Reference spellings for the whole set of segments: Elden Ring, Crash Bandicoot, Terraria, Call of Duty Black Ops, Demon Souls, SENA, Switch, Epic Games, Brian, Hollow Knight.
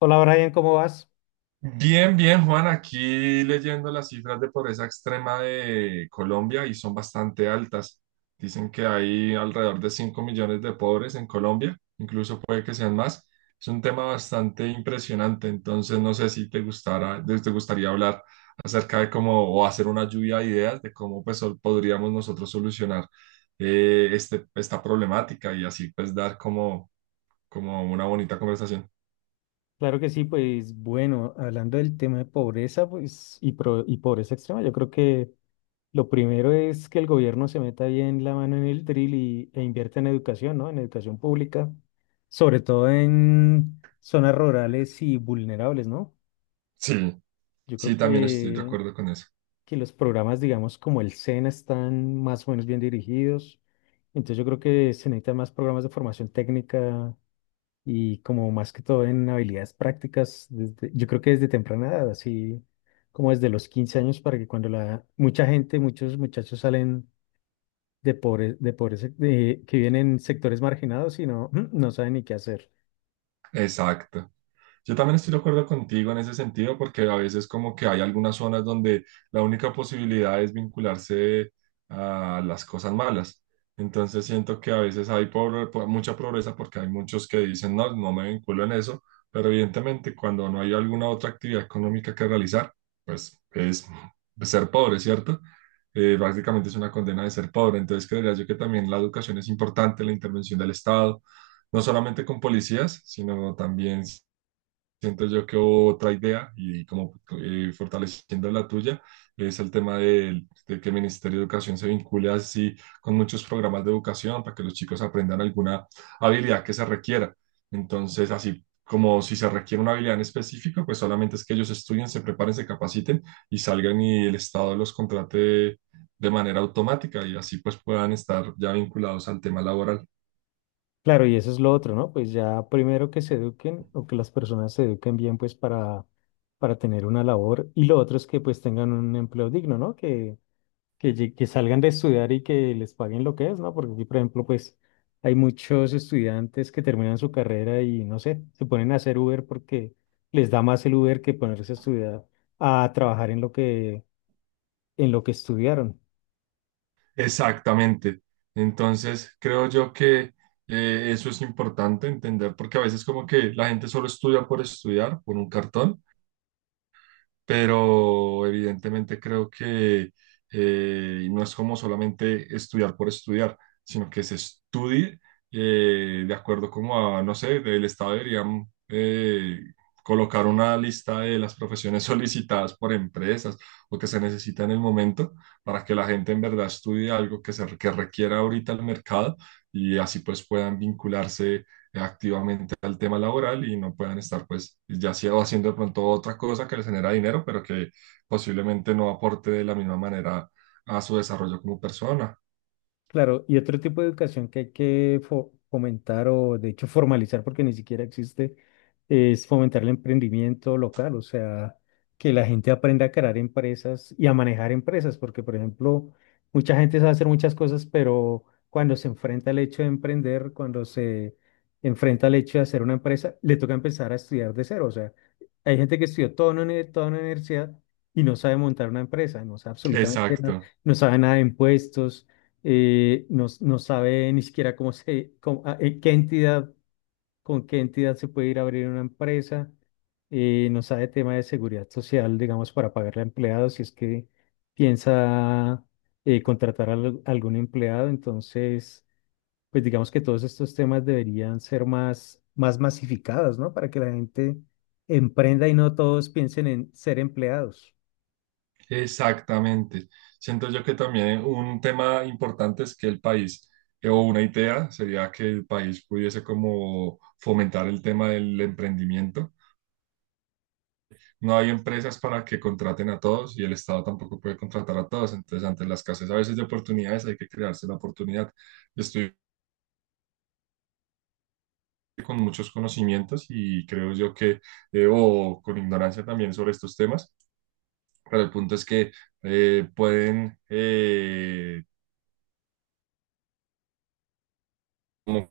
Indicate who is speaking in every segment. Speaker 1: Hola Brian, ¿cómo vas?
Speaker 2: Bien, bien, Juan, aquí leyendo las cifras de pobreza extrema de Colombia y son bastante altas. Dicen que hay alrededor de 5 millones de pobres en Colombia, incluso puede que sean más. Es un tema bastante impresionante, entonces no sé si te gustara, te gustaría hablar acerca de cómo o hacer una lluvia de ideas de cómo pues podríamos nosotros solucionar esta problemática y así pues dar como una bonita conversación.
Speaker 1: Claro que sí, pues bueno, hablando del tema de pobreza pues, y, pobreza extrema, yo creo que lo primero es que el gobierno se meta bien la mano en el drill y, e invierta en educación, ¿no? En educación pública, sobre todo en zonas rurales y vulnerables, ¿no?
Speaker 2: Sí,
Speaker 1: Yo
Speaker 2: sí,
Speaker 1: creo
Speaker 2: también estoy de acuerdo con eso.
Speaker 1: que los programas, digamos, como el SENA están más o menos bien dirigidos. Entonces yo creo que se necesitan más programas de formación técnica y como más que todo en habilidades prácticas, yo creo que desde temprana edad, así como desde los 15 años, para que cuando la mucha gente, muchos muchachos salen de pobres, que vienen en sectores marginados y no, no saben ni qué hacer.
Speaker 2: Exacto. Yo también estoy de acuerdo contigo en ese sentido, porque a veces como que hay algunas zonas donde la única posibilidad es vincularse a las cosas malas. Entonces siento que a veces hay mucha pobreza porque hay muchos que dicen, no, no me vinculo en eso, pero evidentemente cuando no hay alguna otra actividad económica que realizar, pues es ser pobre, ¿cierto? Prácticamente es una condena de ser pobre. Entonces creería yo que también la educación es importante, la intervención del Estado no solamente con policías, sino también siento yo que otra idea y como fortaleciendo la tuya es el tema de, que el Ministerio de Educación se vincule así con muchos programas de educación para que los chicos aprendan alguna habilidad que se requiera. Entonces, así como si se requiere una habilidad en específico, pues solamente es que ellos estudien, se preparen, se capaciten y salgan y el Estado los contrate de manera automática y así pues puedan estar ya vinculados al tema laboral.
Speaker 1: Claro, y eso es lo otro, ¿no? Pues ya primero que se eduquen o que las personas se eduquen bien, pues para tener una labor. Y lo otro es que pues tengan un empleo digno, ¿no? Que que salgan de estudiar y que les paguen lo que es, ¿no? Porque aquí, por ejemplo, pues hay muchos estudiantes que terminan su carrera y, no sé, se ponen a hacer Uber porque les da más el Uber que ponerse a estudiar, a trabajar en lo que estudiaron.
Speaker 2: Exactamente. Entonces, creo yo que eso es importante entender, porque a veces como que la gente solo estudia por estudiar, por un cartón, pero evidentemente creo que no es como solamente estudiar por estudiar, sino que se estudie de acuerdo como a, no sé, del Estado deberían colocar una lista de las profesiones solicitadas por empresas o que se necesita en el momento para que la gente en verdad estudie algo que requiera ahorita el mercado y así pues puedan vincularse activamente al tema laboral y no puedan estar pues ya sea haciendo de pronto otra cosa que les genera dinero, pero que posiblemente no aporte de la misma manera a su desarrollo como persona.
Speaker 1: Claro, y otro tipo de educación que hay que fomentar o de hecho formalizar porque ni siquiera existe es fomentar el emprendimiento local, o sea, que la gente aprenda a crear empresas y a manejar empresas, porque por ejemplo, mucha gente sabe hacer muchas cosas, pero cuando se enfrenta al hecho de emprender, cuando se enfrenta al hecho de hacer una empresa, le toca empezar a estudiar de cero. O sea, hay gente que estudió toda una universidad y no sabe montar una empresa, no sabe absolutamente nada,
Speaker 2: Exacto,
Speaker 1: no sabe nada de impuestos. No sabe ni siquiera cómo se, cómo- a- qué entidad, con qué entidad se puede ir a abrir una empresa. No sabe tema de seguridad social, digamos, para pagarle a empleados, si es que piensa contratar a algún empleado. Entonces, pues digamos que todos estos temas deberían ser más, más masificados, ¿no? Para que la gente emprenda y no todos piensen en ser empleados.
Speaker 2: exactamente. Siento yo que también un tema importante es que el país, o una idea sería que el país pudiese como fomentar el tema del emprendimiento no hay empresas para que contraten a todos y el Estado tampoco puede contratar a todos. Entonces, ante la escasez a veces de oportunidades, hay que crearse la oportunidad. Estoy con muchos conocimientos y creo yo que, o con ignorancia también sobre estos temas, pero el punto es que pueden como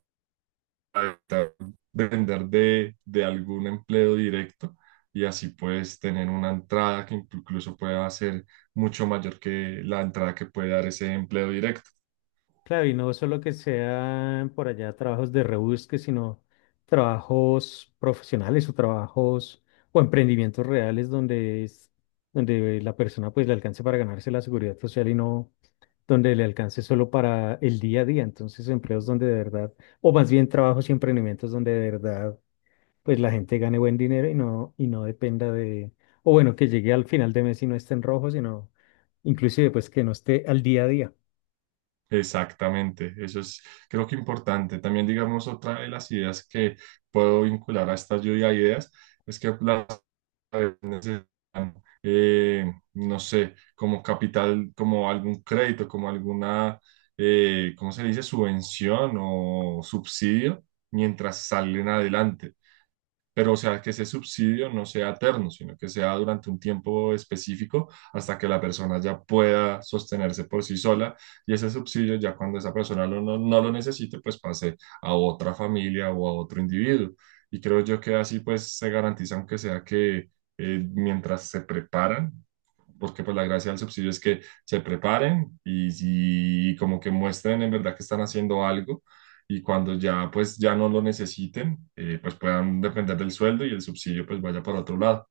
Speaker 2: evitar depender de algún empleo directo y así puedes tener una entrada que incluso pueda ser mucho mayor que la entrada que puede dar ese empleo directo.
Speaker 1: Claro, y no solo que sean por allá trabajos de rebusque, sino trabajos profesionales o trabajos o emprendimientos reales donde es, donde la persona pues le alcance para ganarse la seguridad social y no donde le alcance solo para el día a día. Entonces, empleos donde de verdad, o más bien trabajos y emprendimientos donde de verdad pues la gente gane buen dinero y no dependa de, o bueno, que llegue al final de mes y no esté en rojo, sino inclusive pues que no esté al día a día.
Speaker 2: Exactamente, eso es creo que importante. También digamos otra de las ideas que puedo vincular a esta lluvia de ideas es que las ciudades necesitan, no sé, como capital, como algún crédito, como alguna, ¿cómo se le dice? Subvención o subsidio mientras salen adelante pero o sea, que ese subsidio no sea eterno, sino que sea durante un tiempo específico hasta que la persona ya pueda sostenerse por sí sola y ese subsidio ya cuando esa persona no, no lo necesite, pues pase a otra familia o a otro individuo. Y creo yo que así pues se garantiza, aunque sea que mientras se preparan, porque pues la gracia del subsidio es que se preparen y como que muestren en verdad que están haciendo algo y cuando ya pues ya no lo necesiten, pues puedan depender del sueldo y el subsidio pues vaya para otro lado.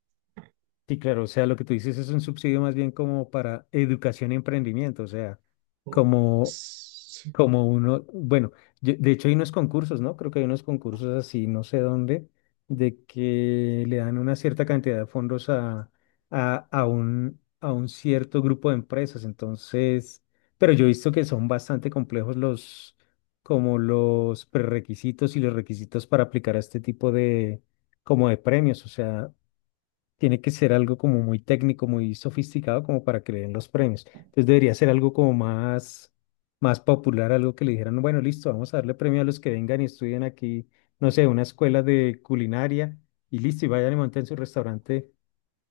Speaker 1: Sí, claro, o sea, lo que tú dices es un subsidio más bien como para educación y emprendimiento, o sea,
Speaker 2: O-
Speaker 1: como.
Speaker 2: sí,
Speaker 1: Como uno, bueno, de hecho hay unos concursos, ¿no? Creo que hay unos concursos así, no sé dónde, de que le dan una cierta cantidad de fondos a un cierto grupo de empresas. Entonces, pero yo he visto que son bastante complejos los, como los prerrequisitos y los requisitos para aplicar a este tipo de, como de premios. O sea, tiene que ser algo como muy técnico, muy sofisticado como para que le den los premios. Entonces debería ser algo como más, más popular, algo que le dijeran, bueno, listo, vamos a darle premio a los que vengan y estudien aquí, no sé, una escuela de culinaria y listo, y vayan y monten su restaurante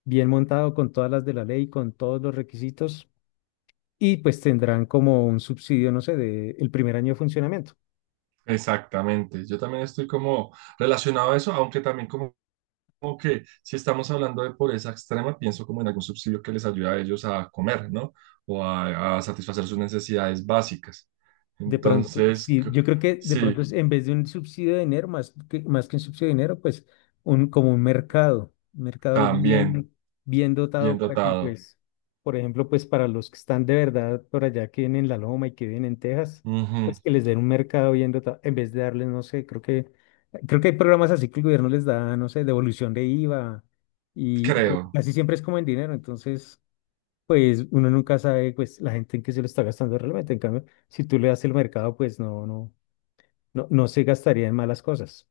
Speaker 1: bien montado con todas las de la ley, con todos los requisitos y pues tendrán como un subsidio, no sé, de el primer año de funcionamiento.
Speaker 2: exactamente. Yo también estoy como relacionado a eso, aunque también como que si estamos hablando de pobreza extrema, pienso como en algún subsidio que les ayude a ellos a comer, ¿no? O a satisfacer sus necesidades básicas.
Speaker 1: De pronto,
Speaker 2: Entonces,
Speaker 1: sí, yo creo que de pronto
Speaker 2: sí,
Speaker 1: es en vez de un subsidio de dinero, más que un subsidio de dinero, pues un, como un mercado
Speaker 2: también
Speaker 1: bien, bien
Speaker 2: bien
Speaker 1: dotado para que,
Speaker 2: dotado.
Speaker 1: pues, por ejemplo, pues para los que están de verdad por allá, que vienen en La Loma y que vienen en Texas,
Speaker 2: Ujú,
Speaker 1: pues que les den un mercado bien dotado, en vez de darles, no sé, creo que hay programas así que el gobierno les da, no sé, devolución de IVA, y pero
Speaker 2: creo.
Speaker 1: casi siempre es como en dinero, entonces pues uno nunca sabe pues la gente en qué se lo está gastando realmente. En cambio, si tú le das el mercado, pues no se gastaría en malas cosas.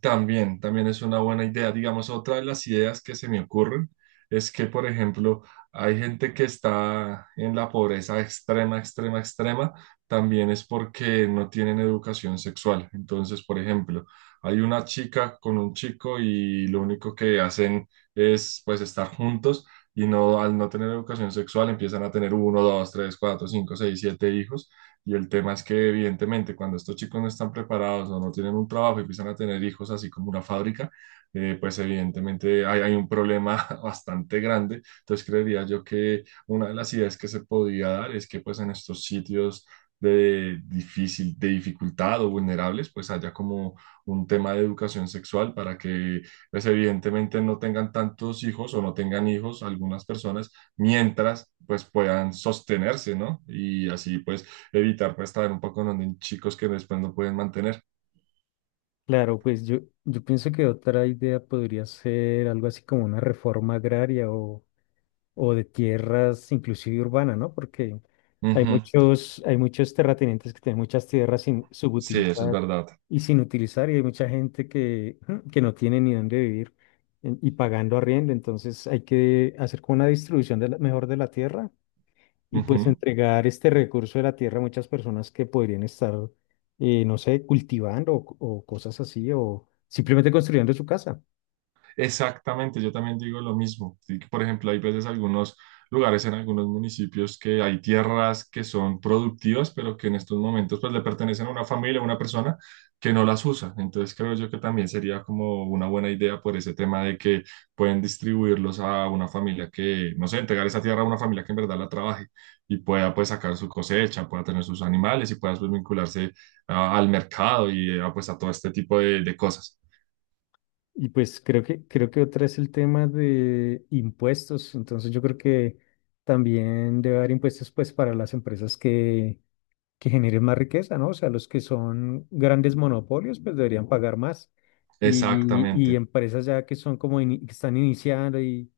Speaker 2: También, también es una buena idea. Digamos, otra de las ideas que se me ocurren es que, por ejemplo, hay gente que está en la pobreza extrema, extrema, extrema, también es porque no tienen educación sexual. Entonces, por ejemplo, hay una chica con un chico y lo único que hacen es, pues, estar juntos y no, al no tener educación sexual empiezan a tener uno, dos, tres, cuatro, cinco, seis, siete hijos y el tema es que evidentemente cuando estos chicos no están preparados o no tienen un trabajo y empiezan a tener hijos así como una fábrica, pues evidentemente hay un problema bastante grande. Entonces creería yo que una de las ideas que se podría dar es que pues en estos sitios de difícil, de dificultad o vulnerables, pues haya como un tema de educación sexual para que pues evidentemente no tengan tantos hijos o no tengan hijos algunas personas mientras pues puedan sostenerse, ¿no? Y así pues evitar pues estar un poco en donde chicos que después no pueden mantener.
Speaker 1: Claro, pues yo pienso que otra idea podría ser algo así como una reforma agraria o de tierras inclusive urbanas, ¿no? Porque
Speaker 2: Ujú,
Speaker 1: hay muchos terratenientes que tienen muchas tierras sin
Speaker 2: sí, eso es
Speaker 1: subutilizar
Speaker 2: verdad.
Speaker 1: y sin utilizar, y hay mucha gente que, que no tiene ni dónde vivir y pagando arriendo. Entonces hay que hacer como una distribución de mejor de la tierra y pues
Speaker 2: Ujú.
Speaker 1: entregar este recurso de la tierra a muchas personas que podrían estar, no sé, cultivando o cosas así, o simplemente construyendo su casa.
Speaker 2: Exactamente, yo también digo lo mismo. Sí, por ejemplo, hay veces algunos lugares en algunos municipios que hay tierras que son productivas, pero que en estos momentos pues le pertenecen a una familia, a una persona que no las usa. Entonces creo yo que también sería como una buena idea por ese tema de que pueden distribuirlos a una familia que, no sé, entregar esa tierra a una familia que en verdad la trabaje y pueda pues sacar su cosecha, pueda tener sus animales y pueda pues vincularse al mercado y pues a todo este tipo de cosas.
Speaker 1: Y pues creo que otra es el tema de impuestos. Entonces yo creo que también debe haber impuestos pues para las empresas que generen más riqueza, ¿no? O sea, los que son grandes monopolios, pues deberían pagar más. Y
Speaker 2: Exactamente.
Speaker 1: empresas ya que son como que están iniciando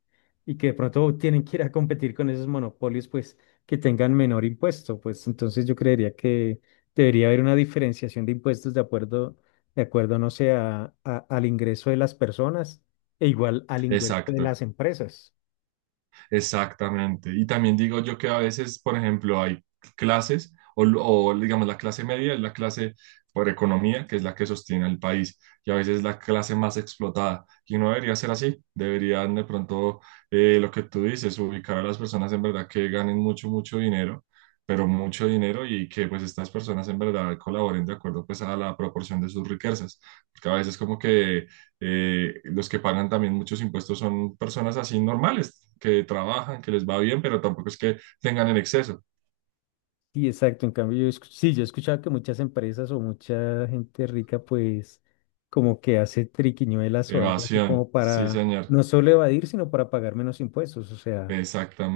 Speaker 1: y que de pronto tienen que ir a competir con esos monopolios, pues que tengan menor impuesto. Pues entonces yo creería que debería haber una diferenciación de impuestos de acuerdo, no sé, al ingreso de las personas e igual al ingreso de
Speaker 2: Exacto,
Speaker 1: las empresas.
Speaker 2: exactamente. Y también digo yo que a veces, por ejemplo, hay clases, digamos la clase media es la clase por economía, que es la que sostiene el país, y a veces es la clase más explotada. Y no debería ser así. Deberían de pronto, lo que tú dices, ubicar a las personas en verdad que ganen mucho, mucho dinero, pero mucho dinero y que pues estas personas en verdad colaboren de acuerdo pues a la proporción de sus riquezas. Porque a veces como que los que pagan también muchos impuestos son personas así normales, que trabajan, que les va bien, pero tampoco es que tengan en exceso.
Speaker 1: Sí, exacto. En cambio, sí, yo he escuchado que muchas empresas o mucha gente rica, pues, como que hace triquiñuelas o algo así
Speaker 2: Evasión,
Speaker 1: como
Speaker 2: sí,
Speaker 1: para
Speaker 2: señor.
Speaker 1: no solo evadir, sino para pagar menos impuestos. O sea,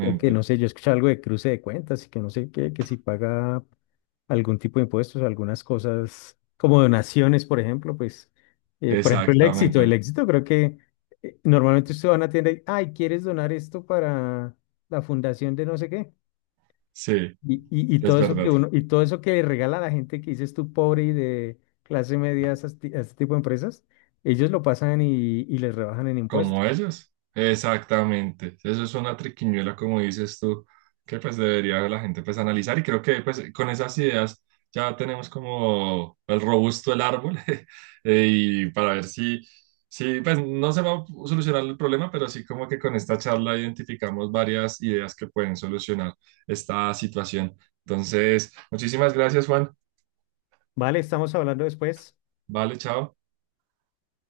Speaker 1: creo que no sé, yo he escuchado algo de cruce de cuentas y que no sé qué, que si paga algún tipo de impuestos, algunas cosas como donaciones, por ejemplo, pues, por ejemplo, el éxito. El
Speaker 2: exactamente.
Speaker 1: éxito creo que normalmente usted va a una tienda y, ay, ¿quieres donar esto para la fundación de no sé qué?
Speaker 2: Sí,
Speaker 1: Y
Speaker 2: es
Speaker 1: todo eso que
Speaker 2: verdad.
Speaker 1: uno, y todo eso que regala a la gente que dices tú pobre y de clase media a esas a ese tipo de empresas, ellos lo pasan y les rebajan en
Speaker 2: Como
Speaker 1: impuestos.
Speaker 2: ellos. Exactamente. Eso es una triquiñuela, como dices tú, que pues debería la gente pues analizar y creo que pues con esas ideas ya tenemos como el robusto el árbol y para ver si pues no se va a solucionar el problema, pero sí como que con esta charla identificamos varias ideas que pueden solucionar esta situación. Entonces, muchísimas gracias, Juan.
Speaker 1: Vale, estamos hablando después.
Speaker 2: Vale, chao.